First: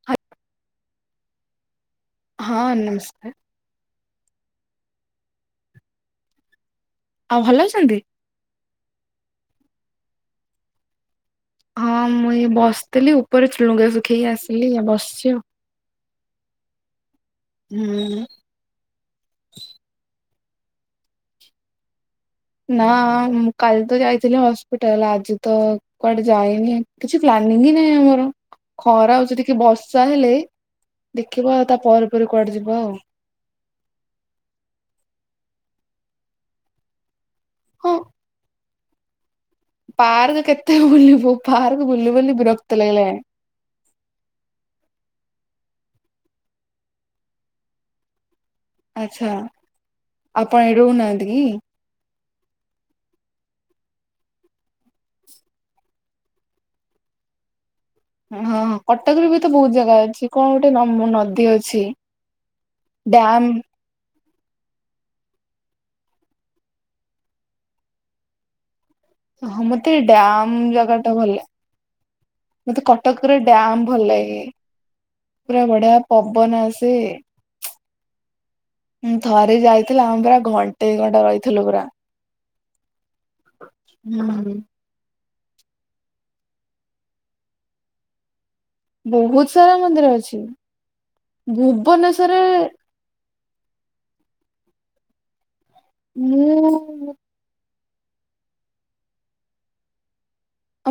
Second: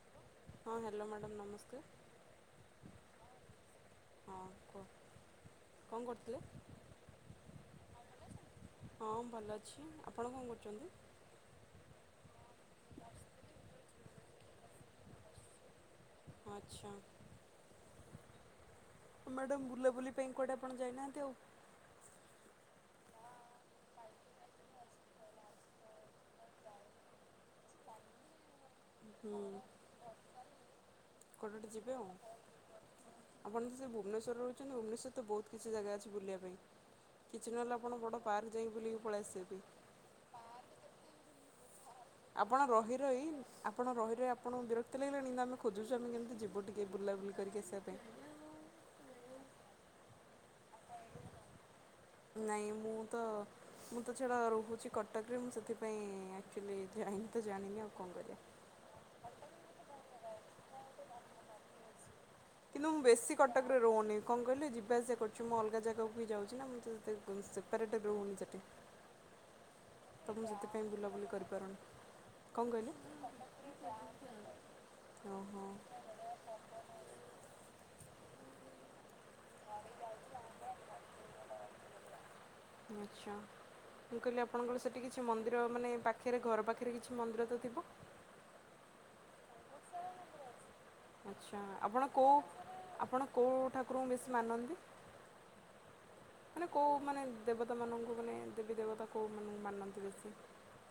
ହାଏ। ହଁ hello madam ନମସ୍କାର। ହଁ ନମସ୍କାର। ହଁ କୁହ କଣ କରୁଥିଲେ? ଆଉ ଭଲ ଅଛନ୍ତି? ହଁ ଭଲ ଅଛି ଆପଣ କଣ କରୁଛନ୍ତି? ହଁ ମୁଁ ଏଇ ବସିଥିଲି ଉପରେ ଲୁଗା ଶୁଖେଇକି ଆସିଲି, ବସିଛି ଆଉ। ଆଚ୍ଛା। ହୁଁ। ମ୍ୟାଡ଼ାମ ବୁଲାବୁଲି ପାଇଁ କୁଆଡେ ଆପଣ ଯାଇନାହାନ୍ତି ଆଉ? ନା, ମୁଁ କାଲି ତ ଯାଇଥିଲି ହସ୍ପିଟାଲ ଆଜି ତ କୁଆଡେ ଯାଏନି, କିଛି ପ୍ଲାନିଂ ହିଁ ନାହିଁ ଆମର। ଖରା ହଉଛି ହୁଁ ଟିକେ ବର୍ଷା ହେଲେ, ଦେଖିବା କୁଆଡ଼େ ଗୋଟେ ଆଉ ତା ଯିବେ ପରେ ପରେ କୁଆଡେ ଯିବା ଆଉ। ଆପଣ ଯଦି ଭୁବନେଶ୍ୱରରେ ରହୁଛନ୍ତି, ଭୁବନେଶ୍ୱରରେ ତ ବହୁତ କିଛି ଜାଗା ଅଛି ବୁଲିବା ପାଇଁ। କିଛି ନହେଲେ ହଁ ଆପଣ ବଡ଼ ପାର୍କ ଯାଇକି ବୁଲିକି ପଳେଇ ଆସିବେ ବି। ପାର୍କ କେତେ ବୁଲିବୁ, ପାର୍କ ବୁଲି ବୁଲି ଆପଣ ବିରକ୍ତ ରହି ଲାଗିଲାଣି। ରହି ଆପଣ ରହି ରହି ଆପଣଙ୍କୁ ବିରକ୍ତ ଲାଗିଲଣି, କିନ୍ତୁ ଆମେ ଖୋଜଛୁ ଆମେ କେମିତି ଯିବୁି ଟିକେ ବୁଲାବୁଲି କରିକି ଆସିବା ପାଇଁ। ଆଚ୍ଛା, ଆପଣ ଏଠି ରହୁନାହାନ୍ତି କି? ନାଇଁ ମୁଁ ତ ମୁଁ ତ ଛାଡ ରହୁଛି କଟକରେ, ମୁଁ ସେଥିପାଇଁ ଆକଚ୍ବାଲି ଯାଇନି ତ ଜାଣିନି ଆଉ। କଣ କରିବା। ହଁ ହଁ, କଟକରେ ବି ତ ବହୁତ ଜାଗା ଅଛି କଣ ଗୋଟେ ନମ ନଦୀ ଅଛି? କିନ୍ତୁ ମୁଁ ବେସି ଡ୍ୟାମ କଟକ ରହୁନି କଣ କହିଲେ ଯିବା ଆସିବା କରୁଛି, ମୁଁ ଅଲଗା ଯାଗା ବି ଯାଉଛି ନା ମୁଁ ତ ସେ ସେପାରେଟ୍ ରହୁନି ସେଇଠି। ହଁ, ମତେ ଏ ଡ଼୍ୟାମ୍ ଜାଗା ଟା ଭଲ ବୁଲାବୁଲି କରିପାରୁନି। କଣ ଲାଗେ। ମତେ କହିଲେ କଟକରେ ଡାମ ଭଲ ଲାଗେ ଓହୋ ପୁରା ବଢିଆ ପବନ ଆସେ। ହୁଁ ଥରେ ଯାଇଥିଲା ଆମେ ପୁରା ଘଣ୍ଟେ ଘଣ୍ଟା ରହିଥିଲୁ ପୁରା। ଆଚ୍ଛା ମୁଁ କହିଲି ହୁଁ। ଆପଣଙ୍କର ସେଠି କିଛି ମନ୍ଦିର ମାନେ ପାଖରେ ଘର ପାଖରେ କିଛି ମନ୍ଦିର ତ ଥିବ।? ବହୁତ ସାରା ମନ୍ଦିର ଅଛି। ଆଚ୍ଛା ଆପଣ କୋଉ ଭୁବନେଶ୍ଵରରେ ଆପଣ କୋଉ ଠାକୁରଙ୍କୁ ବେଶୀ ମାନନ୍ତି ମାନେ କୋଉ ମୁଁ ମାନେ ଦେବତାମାନଙ୍କୁ ମାନେ ଦେବୀ ଦେବତା କୋଉମାନେ ମାନନ୍ତି ବେଶୀ?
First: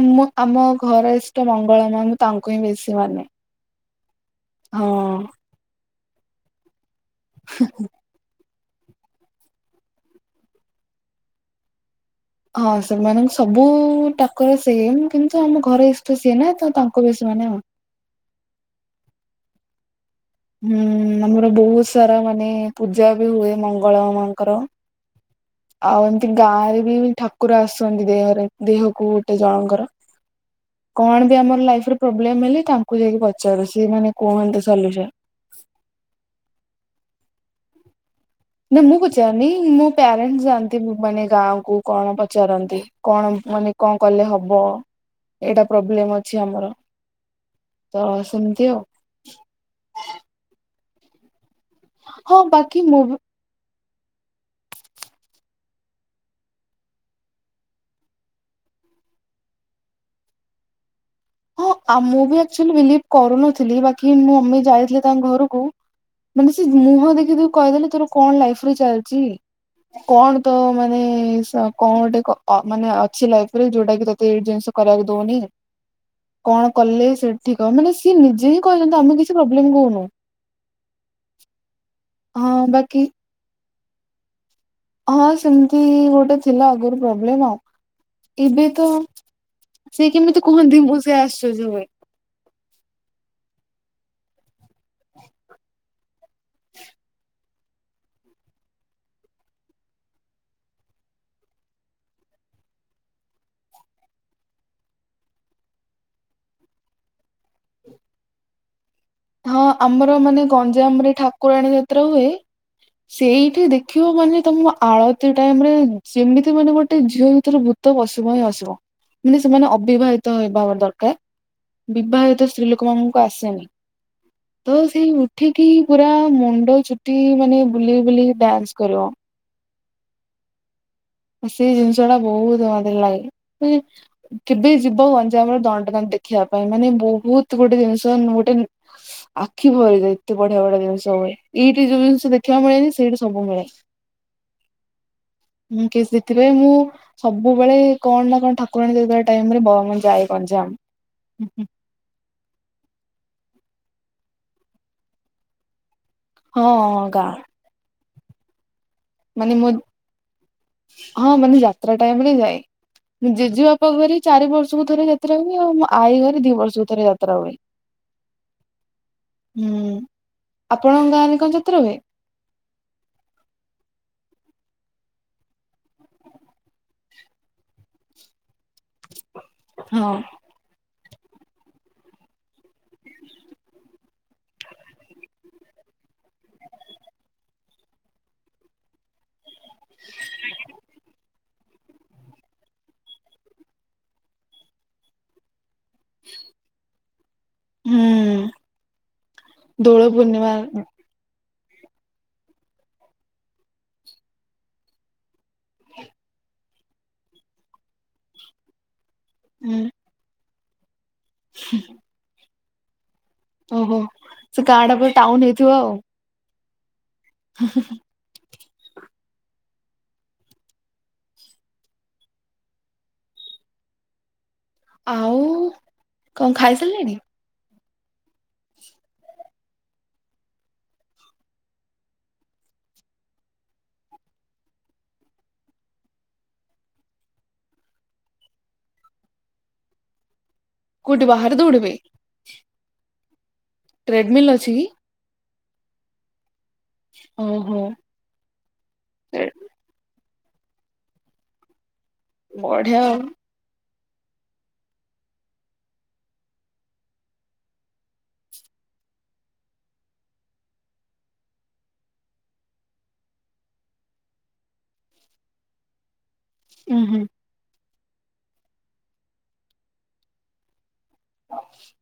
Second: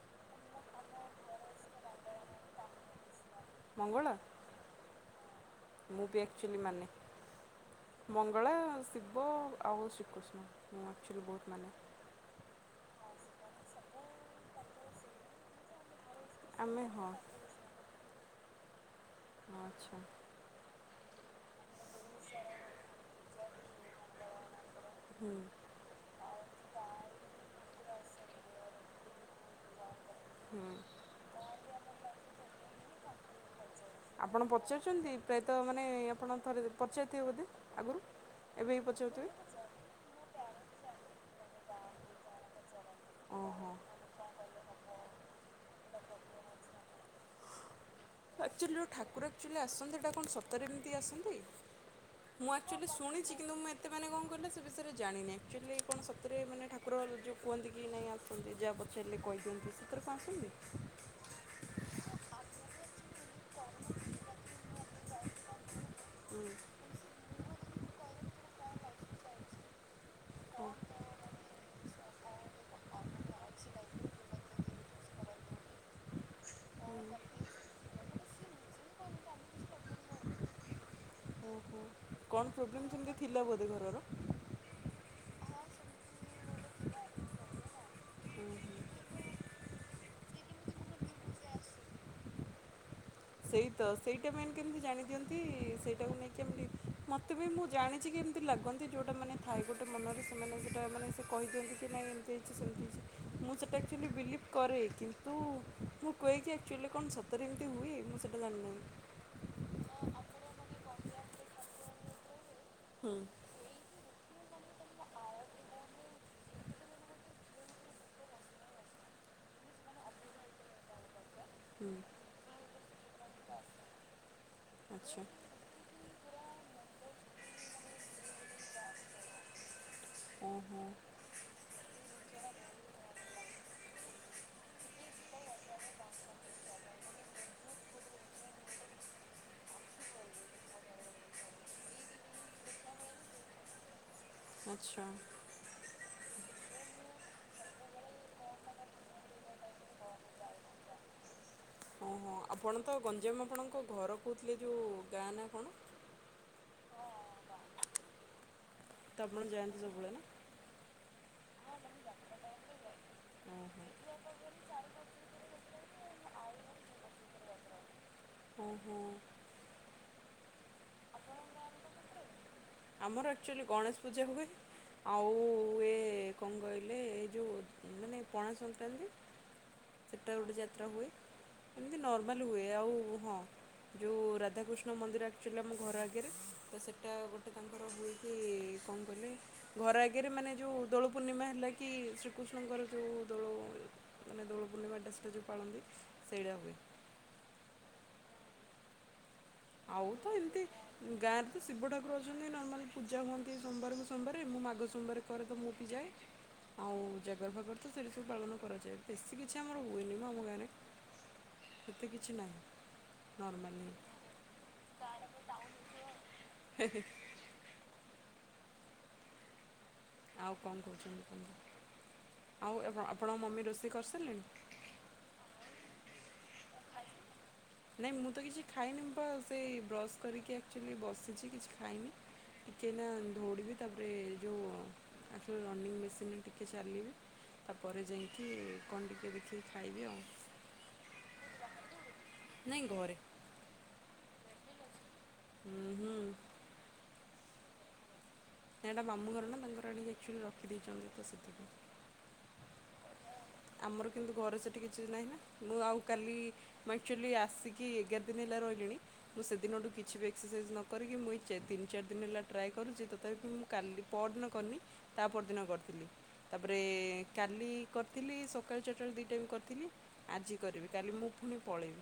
ମୁଁ ଆମ ଘର ଇଷ୍ଟ ମଙ୍ଗଳ ମା ମୁଁ ତାଙ୍କୁ ହିଁ ବେଶୀ ମାନେ। ମଙ୍ଗଳା। ହଁ। ମୁଁ ବି ଆକ୍ଚୁଆଲି ମାନେ। ହୁଁ ହୁଁ। ମଙ୍ଗଳା ଶିବ ଆଉ ଶ୍ରୀକୃଷ୍ଣ ମୁଁ ଆକ୍ଚୁଆଲି ବହୁତ ମାନେ। ହଁ ସେମାନଙ୍କୁ ସବୁ ଠାକୁର ସେମ୍ କିନ୍ତୁ ଆମ ଘରେ ତ ସିଏ ନା ତ ଆମେ ହଁ ତାଙ୍କ ବି ସେ ମାନେ ଆଁ [unintelligible] ହଁ ଆଚ୍ଛା। ହୁଁ ଆମର ବହୁତ ସାରା ମାନେ ପୂଜା ବି ହୁଏ ମଙ୍ଗଳା ମାଆଙ୍କର। ଆଉ ଏମିତି ଗାଁରେ ବି ଠାକୁର ଆସୁଛନ୍ତି ଦେହରେ ଦେହକୁ। ସେ ଜଣଙ୍କର କଣ ବି ଆମର ଲାଇରେ ପ୍ରୋବ୍ଲେମ ହେଲେ ତା [unintelligible] କୁ ଯାଇକି ପଚାରୁଚି ମାନେ ଆପଣ କୁହନ୍ତୁ ପଚାରୁଛନ୍ତି ସଲୁସନ୍। ପ୍ରାୟତଃ ମାନେ ଆପଣ ଥରେ ପଚାରିଥିବେ ବୋଧେ ଆଗରୁ? ଏବେ ବି ନାଁ ମୁଁ ପଚାରୁଥିବେ ପଚାରିନି। ମୋ ପ୍ୟାରେଣ୍ଟ ଯାଆନ୍ତି ମାନେ ଗାଁ କୁ କଣ ପଚାରନ୍ତି କଣ ଓହୋ। ମାନେ କଣ କଲେ ହବ ଏଇଟା ପ୍ରୋବ୍ଲେମ ଅଛି ଆମର। ତ ସେମିତି ଆଉ ଆକ୍ଚୁଆଲି ଠାକୁର ଆକ୍ଚୁଆଲି ଆସନ୍ତି ସେଇଟା କଣ ସତରେ ଏମିତି ଆସନ୍ତି? ହଁ ମୁଁ ବାକି ଆକ୍ଚୁଆଲି ମୁଁ ବି ଶୁଣିଛି। କିନ୍ତୁ ମୁଁ ଏତେ ମ କଣ କିଲ ସେ ବିଷୟରେ ଜାଣିନି ଆକ୍ଚୁଆଲି କଣ ସତରେ ମାନ ଠାକୁର ଯେଉଁ କୁହନ୍ତି କି ନାହିଁ ଆଉ ଯାହା ପଚାରିଲେ କହିଦିଅନ୍ତି ସେଥିରେ କଣ ଆସନ୍ତି। ହଁ ଆମ ମୁଁ ବି ଅକ୍ଚଲି ବିଲିଭି କରୁନଥିଲି ବାକି ମୁଁ ମମି ଯାଇଥିଲେ ତାଙ୍କ ଘରକୁ। ମାନେ ସେ ମୁହଁ ଦେଖି କହିଦେଲେ ତୋର କଣ ଲାଇଫ ରେ ଚାଲିଛି। କଣ ତ ମାନେ କଣ ଗୋଟେ କ ମାନେ ଅଛି ଲାଇଫ ରେ ଯୋଉଟା କି ତତେ ଏ ଜିନିଷ କରିବାକୁ ଦଉନି। କଣ କଲେ ସେଠି ଠିକ୍ ହବ ମାନେ ସିଏ ନିଜେ ହିଁ କହିଛନ୍ତି ଆମେ କିଛି ପ୍ରୋବ୍ଲେମ କହୁନୁ। ଓହୋ ହଁ କଣ ପ୍ରୋବ୍ଲେମ ବାକି ଏଇମିତି ଥିଲା ବୋଧେ ଘରର। ହଁ ସେମିତି ଗୋଟେ ଥିଲା ଆଗରୁ ପ୍ରୋବ୍ଲେମ ଆଉ ଏବେ ତ ସେ କେମିତି କୁହନ୍ତି ମୁଁ ସେ ଆସର୍ଚ୍ୟ ହୁଏ। ସେଇ ତ ସେଇଟା ମେନ୍ କେମିତି ଜାଣି ଦିଅନ୍ତି ସେଇଟାକୁ ନେଇକି କେମତି ମତେ ବି ମୁଁ ଜାଣିଛି କେମତି। ଏମ ଲାଗନ୍ତି ଯେଉଁଟା ମାନେ ଥାଏ ଗୋଟେ ମନରେ ସେମାନେ ସେଇଟା ମାନେ ସେ କହିଦିଅନ୍ତି ଯେ ନାଇଁ ଏମିତି ହେଇଚି ସେମିତି ହେଇଚି। ମୁଁ ସେଇଟା ଆକ୍ଚୁଆଲି ବିଲିଭ୍ କରେ କିନ୍ତୁ ମୁଁ କୁହେ କି ଆକ୍ଚୁଆଲି କଣ ସତରେ ଏମିତି ହୁଏ। ମୁଁ ସେଇଟା ଜାଣିନି। ହଁ ଆମର ମାନେ ଗଞ୍ଜାମରେ ଠାକୁରାଣୀ ଯାତ୍ରା ହୁଏ ହୁଁ ସେଇଠି ଦେଖ ଦେଖିବ ମାନେ ତମ ଆଳତି ଟାଇମ ରେ ଯେମିତି ମାନେ ଗୋଟେ ଝିଅ ଭିତରେ ଭୂତ ପଶିବ ହିଁ ଆସିବ। ମାନେ ସେମାନେ ଅବିବାହିତ ହେବା ଦରକାର ହୁଁ ବିବାହିତ ସ୍ତ୍ରୀ ଲୋକ ମାନଙ୍କୁ ଆସେନି। ତ ସେଇ ଆଚ୍ଛା ଉଠିକି ପୁରା ମୁଣ୍ଡ ଚୁଟି ମାନେ ବୁଲି ବୁଲିି ଡ୍ୟାନ୍ସ କରିବ। ହଁ ହଁ। ସେଇ ଜିନିଷ ଟା ବହୁତ ମାତ୍ରାରେ ଲାଗେ। କେବେ ଯିବ ଗଞ୍ଜାମର ଦଣ୍ଡନାନ ଦେଖିବା ପାଇଁ ମାନେ ବହୁତ ଗୋଟେ ଜିନିଷ ଗୋଟେ ଆଖି ଭରିଦିଏ ଏତେ ବଢିଆ ବଢିଆ ଜିନିଷ ହୁଏ ଏଇଠି ଯୋଉ ଜିନିଷ ଦେଖିବାକୁ ମିଳେନି ସେଇଠି ସବୁ ମିଳେ। ଆଚ୍ଛା। ଉଁ କି ସେଥିପାଇଁ ମୁଁ। ସବୁବେଳେ କଣ ନା କଣ ଠାକୁରାଣୀ ଦେଇ ଟାଇମରେ ବ ଯାଏ ଗଞ୍ଜାମ ହୁଁ ହୁଁ। ହଁ ଆପଣ ତ ଗଞ୍ଜାମ ଆପଣଙ୍କ ଘର କହୁଥିଲେ ଯେଉଁ ଗାଁ ନା କଣ। ହଁ ଗାଁ। ତ୍ ଆପଣ ମାନେ ମୋ ଯାଆନ୍ତି ସବୁବେଳେ ନା। ହଁ ମାନେ ଯାତ୍ରା ଟାଇମ ରେ ଯାଏ। ମୁଁ ଓହୋ ଜେଜେବାପା ଘରେ ଚାରି ବର୍ଷ କୁଥରେ ଯାତ୍ରା ହୁଏ ଆଉ ମୋ ଆଈ ଘରେ ଦି ବର୍ଷକୁ ଥରେ ଯାତ୍ରା ହୁଏ। ଓହୋ। ହୁଁ ଆପଣଙ୍କ ଗାଁରେ କଣ ଯାତ୍ରା ହୁଏ? ଆମର ଆକ୍ଚୁଆଲି ଗଣେଶ ପୂଜା ହୁଏ ଆଉ ଏ କଣ କହିଲେ ଏ ଯେଉ ମାନେ ପଣା ସଂକ୍ରାନ୍ତି ହଁ ସେଟା ଗୋଟେ ଯାତ୍ରା ହୁଏ। ଏମିତି ନର୍ମାଲ ହୁଏ ଆଉ ହଁ। ଯେଉଁ ରାଧାକୃଷ୍ଣ ମନ୍ଦିର ଆକ୍ଚୁଲି ଆମ ଘର ଆଗରେ ତ ସେଇଟା ଗୋ ଟେ ତାଙ୍କର ହୁଏକି କଣ କହିଲେ ଘର ଆଗରେ ମାନେ ଯେଉ ଦୋଳ ପୂର୍ଣ୍ଣିମା ହେଲା କି କି ଶ୍ରୀକୃଷ୍ଣଙ୍କର ଜୋଉ ଦୋଳ ମାନେ ଦୋଳପୂର୍ଣ୍ଣିମା ଟା ସେଟା ଯୋଉ ପାଳନ୍ତି। ସେଇଟା ହୁଏ। ହୁଁ। ଦୋଳ ଆଉ ତ ପୂର୍ଣ୍ଣିମା ଏମିତି ଗାଁରେ ତ ଶିବ ଠାକୁର ଅଛନ୍ତି ନର୍ମାଲି ପୂଜା ହୁଅନ୍ତି ସୋମବାର କୁ ସୋମବାରେ ମୁଁ ମାଘ ସୋମବାର କରେ ତ ମୁଁ ବି ଯାଏ। ଆଉ ଜାଗର ଫାଗର ତ ସେଇଠି ସବୁ ପାଳନ କରାଯାଏ। ବେଶି କିଛି ହୁଁ ଆମର ହୁଏନି ମ ଆମ ଗାଁରେ ଏତେ କିଛି ନାହିଁ। ନର୍ମାଲି ଓହୋ। ସେ ଗାଁ ଟା [unintelligible] ଟାଉନ୍ ହେଇଥିବ ଆଉ। ହେଁ, ହେଁ। ହେ, ହେ, ହେ। ଆଉ କଣ କହୁଛନ୍ତି କୁହନ୍ତୁ। ଆଉ ଏପଣ ଆପଣଙ୍କ ମମି ରୋଷେଇ କରିସାରଲେଣି? ଆଉ କଣ ଖାଇ ସାରିଲେଣି? ନାଇଁ ମୁଁ ତ କିଛି ଖାଇନି, ମୁଁ ପା ସେଇ ବ୍ରସ୍ କରିକି ଆକ୍ଚୁଲି ବସିଛି କିଛି ଖାଇନି। ଟିକେ ଏଇନା ଦୌଡିବି ତାପରେ ଏ ଯୋଉ ଆକ୍ଚୁଲି ରନିଂ ମେସିନ୍ ରେ ଟିକେ ଚାଲିବି। ତାପରେ ଯାଇକି କଣ ଟିକିଏ ଦେଖିକି ଖାଇବି ଆଉ। କୋଉଠି ବାହାରେ ଦୌଡ଼ିବେ? ନାଇ ଘରେ। ଟ୍ରେଡମିଲ୍ ଅଛି କି? ଉଁ, ହୁଁ। ଓହୋ। ନା ଏଟା ମାମୁଁ ଘର ନା ତାଙ୍କର ଆଣିକି ଏକ୍ଚୁଲି ରଖିଦେଇଛନ୍ତି ତ ସେଥିପାଇଁ। ବଢିଆ ଆଉ। ଆମର କିନ୍ତୁ ଘରେ ସେଠି କିଛି ନାହିଁ ନା, ମୁଁ ଆଉ କାଲି ମୁଁ ଆକ୍ଚୁଲି ଆସିକି ଏଗାର ଦିନ ହେଲା ରହିଲିଣି। ମୁଁ ସେଦିନଠୁ କିଛି ବି ଏକ୍ସସାଇଜ୍ ନ କରିକି ମୁଁ ଏଇ ଚା- ତିନି ଚାରି ଦିନ ହେଲା ଟ୍ରାଏ କରୁଚି ତଥାପି ମୁଁ କାଲି ପରଦିନ କରିନି ତା ପରଦିନ କରିଥିଲି। ତାପରେ ଉଁ ହୁଁ କାଲି କରିଥିଲି ସକାଳ ଚାଟା ବେଳେ ଦି ଟାଇମ୍ କରିଥିଲି। ଆଜି କରିବି, କାଲି ମୁଁ ପୁଣି ପଳେଇବି,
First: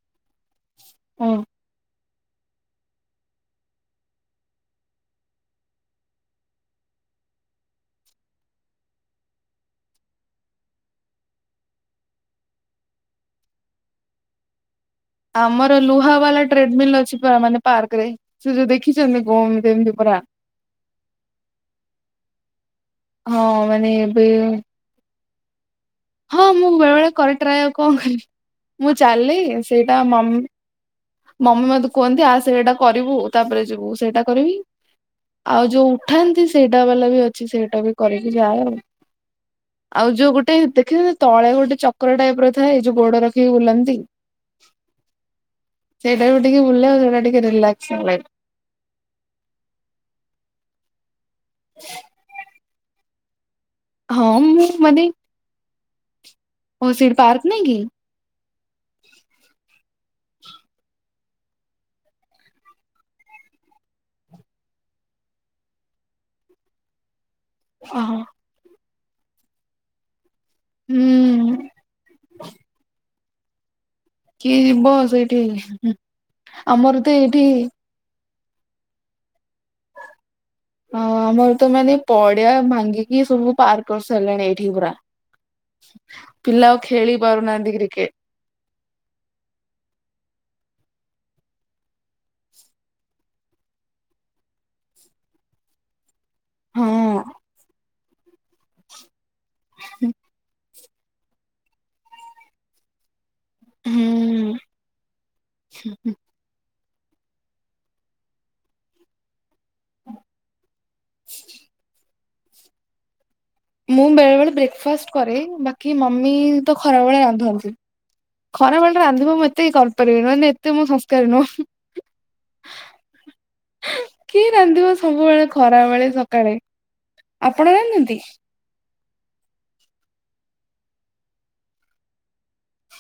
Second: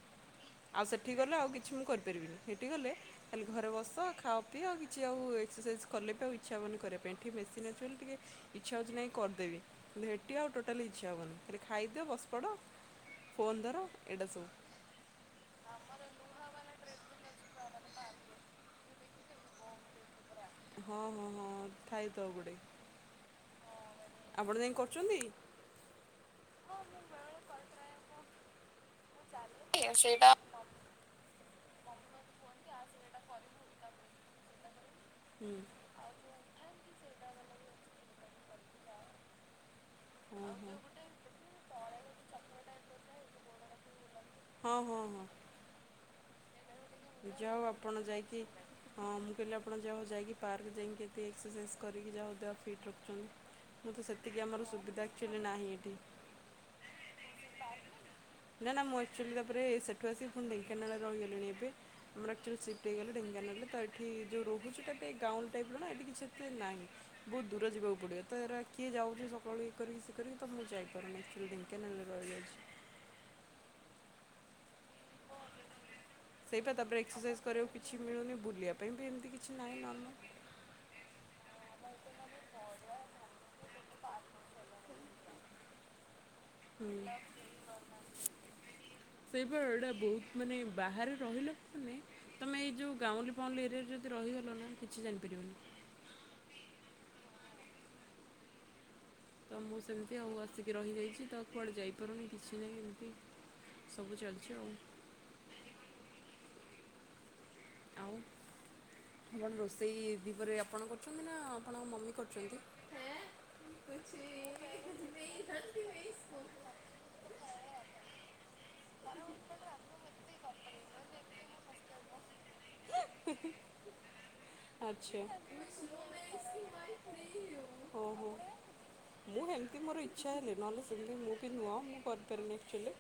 ଆଉ ସେଠିକି ହଁ। ଗଲେ ଆଉ କିଛି ମୁଁ କରିପାରିବିନି। ସେଠି ଗଲେ ଖାଲି ଘରେ ବସ ଖାଅ ପିଇ ଆଉ କିଛି ଆଉ ଏକ୍ସସାଇଜ୍ କଲେ ବି ତ ଆଉ ଇଚ୍ଛା ହବନି କରିବା ପାଇଁ, ଏଠି ମେସିନ୍ ଅଛି ବୋଲି ଟିକେ ଇଚ୍ଛା ହଉଛି ନାଇଁ କରିଦେବି, କିନ୍ତୁ ହେଟି ଆଉ ଟୋଟ ଟାଲି ଇଚ୍ଛା ହବନି, ଖାଲି ଖାଇଦିଅ ବସ ପଡ଼, ଫୋନ୍ ଧର ଏଇଟା ସବୁ। ଆମର ଲୁହା ବାଲା ଟ୍ରେଡମିଲ୍ ଅଛି ପା ମାନେ ପାର୍କ ରେ। ସେ ଯୋଉ ଦେଖିଛନ୍ତି ନା କଣ ଏମିତି ଏମିତି ପରା? ହଁ, ହଁ, ହଁ ଥାଇ ତ ଗୋଟେ। ହଁ ମାନେ ଏବେ ଆପଣ ଯାଇ କରୁଚନ୍ତି? ହଁ ମୁଁ ବେଳେ ବେଳେ କରେ ଟ୍ରାଏ, ଆଉ କଣ କରିବି, ମୁଁ ଚାଲେ, ସେଇଟା ମମି ମମି ମୋତେ କୁହନ୍ତି ଆ ସେଇଟା କରିବୁ ତାପରେ ଯିବୁ, ସେଇଟା କରିମି। ହୁଁ ଆଉ ଯୋଉ ଉଠାନ୍ତି ସେଇଟା ବାଲା ବି ଅଛି ସେଇଟା ବି କରିକି ଯାଏ ଆଉ। ଆଉ ଯୋଉ ହଁ ଗୋଟେ ହଁ। ଦେଖିଚନ୍ତି ତଳେ ଗୋଟେ ଚକ୍ର ଟାଇପ୍ ର ଥାଏ ଏଇ ଯୋଉ ଗୋଡ ରଖିକି ବୁଲନ୍ତି? ହଁ, ହଁ, ହଁ। ସେଇଟାକୁ ଟିକେ ବୁଲଲେ ଆଉ ସେଇଟା ଟିକେ ଯାଉ ରିଲାକ୍ସ ଆପଣ ଲାଗେ। ଯାଇକି ହଁ ମୁଁ କହିଲି ଆପଣ ଯାହଉ ଯାଇକି ପାର୍କ ଯାଇକି ଏତେ ଏକ୍ସସାଇଜ୍ କରିକି ଯାହଉ ଦେହ ଫିଟ୍ ରଖୁଛନ୍ତି। ମୁଁ ତ ହଁ ସେତିକି ମୁଁ ଆମର ମାନେ ସୁବିଧା ଏକ୍ଚୁଲି ନାହିଁ ଏଠି। ଓ ସେଇଠି ପାର୍କ ନାଇଁ କି? ନା ନା ମୁଁ ଏକ୍ଚୁଲି ତାପରେ ସେଠୁ ଆସି ପୁଣି ଢେଙ୍କାନାଳରେ ରହିଗଲିଣି ଏବେ। ଆମର ଆକ୍ଚୁଲି ସିପ୍ଟ ହେଇଗଲେ ଢେଙ୍କାନାଳରେ ତ ଏଠି ଯୋଉ ରହୁଛୁ ଏଟା ଟିକେ ଗାଉଁଲ ଟାଇପ୍ ର ନା ଏଠି କିଛି ଏତେ ନାହିଁ। ବହୁତ ଦୂର ଯିବାକୁ ଅହ ପଡ଼ିବ ତ ଏରା କିଏ ଯାଉଚି ସକାଳୁ ଇଏ କରିକି ସିଏ କରିକି ତ ମୁଁ ଯାଇପାରୁନି। ମୁଁ ହୁଁ। ଢେଙ୍କାନାଳ ‌‌ରେ ରହିଯାଇଛି। କିଏ ଯିବ ସେଇଠି, ସେଇପା ତାପରେ ଆମର ତ ଏକ୍ସରସାଇଜ୍ ଏଇଠି କରିବାକୁ କିଛି ମିଳୁନି ବୁଲିବା ପାଇଁ ବି ଏମିତି କିଛି ନାହିଁ ନର୍ମ ହଁ ଆମର ତ ମାନେ ପଡିଆ ଭାଙ୍ଗିକି ସବୁ ପାର୍କ କରି ସାଇଲେଣି ଏଇଠି ପୁରା। ପିଲା ଆଉ ଖେଳି ପାରୁ ନାହାନ୍ତି କ୍ରିକେଟ। ସେଇପା ଏଇଟା ବହୁତ ମାନେ ବାହାରେ ରହିଲେ ମାନେ ତମେ ଏଇ ଯୋଉ ଗାଉଁଲି ଫାଉଁଲି ଏରିଆରେ ଯଦି ରହିଗଲ ନା କିଛି ଜାଣିପାରିବନି। ହଁ। ତ ମୁଁ ସେମିତି ଆଉ ଆସିକି ରହିଯାଇଛି ତ କୁଆଡେ ଯାଇପାରୁନି କିଛି ନାହିଁ ଏମିତି ସବୁ ଚାଲିଛି ଆଉ ହୁଁ ଉଁ। ଆଉ କଣ ରୋଷେ ସେଇ ଭିଭରେ ଆପଣ କରୁଛନ୍ତି ନା ଆପଣଙ୍କ ମମି କରୁଛନ୍ତି। ମୁଁ ବେଳେ ବେଳେ ବ୍ରେକଫାଷ୍ଟ କରେ ବାକି ମମି ତ ଖରାବେେଳେ ରାନ୍ଧନ୍ତି। ଖରା ବେଳେ ରାନ୍ଧିବା ମୁଁ ଏତେ କରିପାରିବିନି ଏତେ ମୁଁ ସଂସ୍କାରି ନୁହଁ। ହୁଁ ହୁଁ। କିଏ ରାନ୍ଧିବ ସବୁବେଳେ ଖରା ବେଳେ ସକାଳେ ଆପଣ ଓ ରାନ୍ଧନ୍ତି। ହୋ। ମୁଁ ହେମିତି ମୋର ଇଚ୍ଛା ହେଲେ ନହେଲେ ସେମିତି ମୁଁ ବି ନୁହଁ ମୁଁ କରିପାରିନି ଆକ୍ଚୁଆଲି।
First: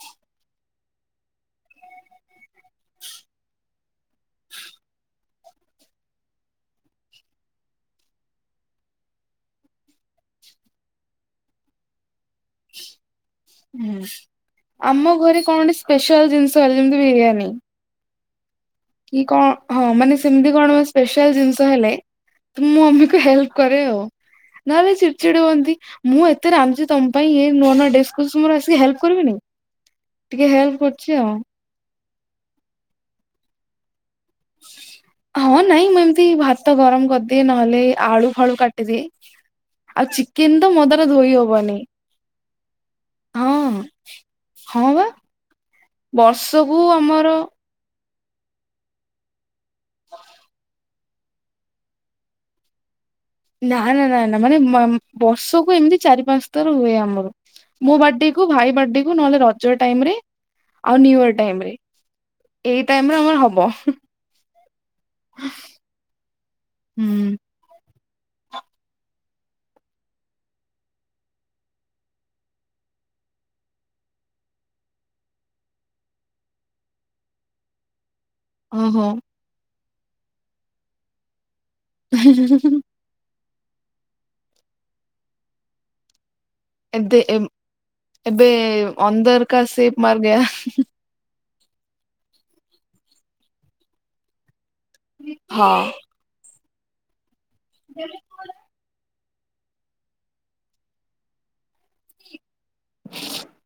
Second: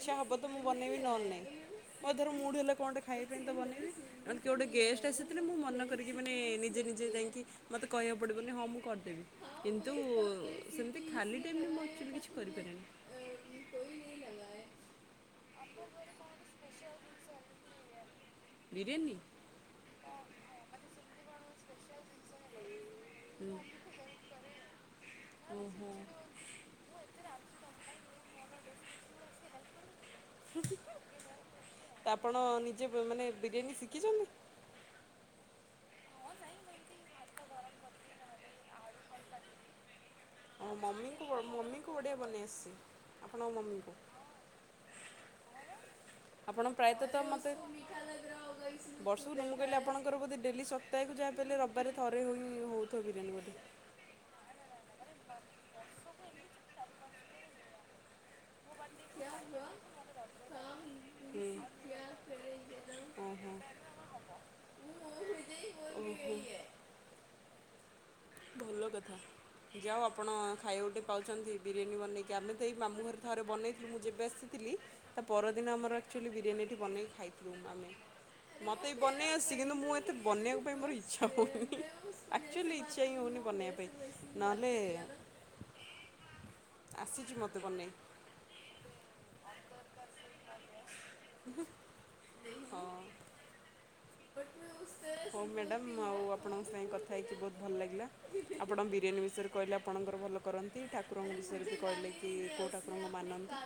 ଇଛା ହବ ତ ମୁଁ ବନେଇବି ନହଲେ ନାଇଁ ମୋ ଧର ମୁଡ ହେଲେ କଣେଟେ ଖାଇବା ପାଇଁ ତ ବନେଇବି। ମାନେ କିଏ ଗୋଟେ ଗେଷ୍ଟ ଆସିଥିଲେ ମୁଁ ମନ କରିକି ମାନେ ନିଜେ ନିଜେ ଯାଇକି ମୋତେ କହିବାକୁ ପଡ଼ିବନି ହଁ ମୁଁ କରିଦେବି କିନ୍ତୁ ସେମିତି ଖାଲି ଟାଇମରେ ମୁଁ ଆକ୍ଚୂଆଲି କିଛି କରିପାରେନି। ହୁଁ ଆମ ଘରେ କଣ ସ୍ପେଶାଲ ଜିନିଷ ହେଲା ଯେମିତି ବିରିୟାନୀ। ବିରିୟାନୀ କି କଣ ହଁ ମାନେ ସେମିତି କଣ ସ୍ପେଶାଆଲ ଜିନିଷ ହେଲେ ମୁଁ ମୋ ମମିକୁ ହେଲ୍ପ କରେ ଆଉ ନହେଲେ ଚିଡିଚିଡି ହୁଅନ୍ତି ଓହୋ ମୁଁ ଏତ୍ ଏତେ ରାନ୍ଧୁଛି ତମ ପାଇଁ ଇଏ ନୂଆ ନୂଆ ଡିସ କରୁଚି ତୁମେ ମୋର ଆସିକି ହେଲ୍ପ କରିବନି। ଟିକେ ହେଲ୍ପ କରୁଛି ଆଉ। ଆପଣ ନିଜେ ମାନେ ବିରିୟାନୀ ଶିଖିଛନ୍ତି? ହଁ ନାଇଁ ମୁଁ ଏମିତି ଭାତ ଗରମ କରିଦିଏ। ନହେଲେ ଆଳୁ ଫାଳୁ କାଟିଦିଏ ଆଉ ଚିକ ହଁ କିନ୍ତୁ ମୋ ଦ୍ୱାରା ମମିଙ୍କୁ ଧୋଇ ହବନି ମମିଙ୍କୁ ବଢ଼ିଆ ବନେଇ ଆସିଛି ଆପଣଙ୍କ ହଁ ହଁ ମମିଙ୍କୁ। ହଁ ବା। ଆପଣ ବର୍ଷକୁ ପ୍ରାୟତଃ ତ -ତ ଆମର ମତେ ବର୍ଷକୁ ମୁଁ କହିଲି ଆପଣଙ୍କର ବୋଧେ ଡେଲି ସପ୍ତାହକୁ ଯାହା ହେଲେ ବି ରବିବାରେ ଥରେ ହିଁ ହଉଛି। [unintelligible] ନା -ନା -ନା -ନା ମାନେ ମ ବର୍ଷକୁ ଏମିତି ଚାରି ପାଞ୍ଚ ଥର ହୁଏ ଆମର। ମୋ ବାର୍ଡେ କୁ ଭାଇ ବାର୍ଡେ କୁ ନହେଲେ ରଜ ଟାଇମ ରେ ଆଉ ନିୟୁ ଇଅର ଟାଇମରେ। ଏଇ ଟାଇମରେ ଆମର ହବ। ଓ ହୋ। ହୁଁ। ଭଲ କଥା। ଯା ହଉ ଆପଣ ଖାଇବା କୁ ଟିକେ ପାଉଛନ୍ତି ବିରିୟାନୀ ବନେଇକି ଆମେ ତ ଏଇ ମାମୁଁ ଘରେ ଥରେ ବନେଇ ମୁଁ ଯେବେ ଆସିଥିଲି ତା ପରଦିନ ଆମର ଆକ୍ଚୁଆଲି ବିରିୟାନୀ ଏଠି ବନେଇକି ଖାଇଥିଲୁ ଆମେ। ମତେ ବି ଓହୋ ବନେଇ ଆସଛି କିନ୍ତୁ ମୁଁ ଏତେ ବନେଇବା ପାଇଁ ମୋର ଇଚ୍ଛା ହଉନି ହେଁ ହେଁ ଆକଚୁଆଲି ହେଁ। ଇଚ୍ଛା ହିଁ ହଉନି ବନେଇବା ପାଇଁ ନହେଲେ ଏତେ ଆସିଛି ଏବେ ମୋତେ ବନେଇ ଏବେ ଅନ୍ଦରକା ସେର ମର ଗୟା। ହୁଁ। ହଁ। ହଉ ହଁ ମ୍ୟାଡ଼ାମ ଆଉ ଆପଣଙ୍କ ସାଙ୍ଗେ କଥା ହେଇକି ବହୁତ ଭଲ ଲାଗିଲା। ଆପଣ ବିରିୟାନୀ ବିଷୟରେ କହିଲେ ଆପଣଙ୍କର ଭଲ କରନ୍ତି ଠାକୁରଙ୍କ ବିଷୟରେ କହିଲେ କି ଠାକୁରଙ୍କୁ ମାନନ୍ତି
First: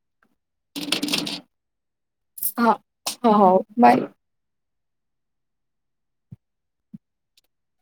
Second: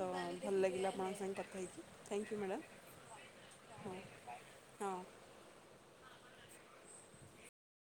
ତ ଭଲ ଲାଗିଲା ଆପଣଙ୍କ ସାଙ୍ଗେ କଥା ହେଇକି ଥ୍ୟାଙ୍କ ୟୁ ମ୍ୟାଡ଼ାମ୍। ହଁ ହଁ ହଉ ହଁ ବାଏ ହଁ।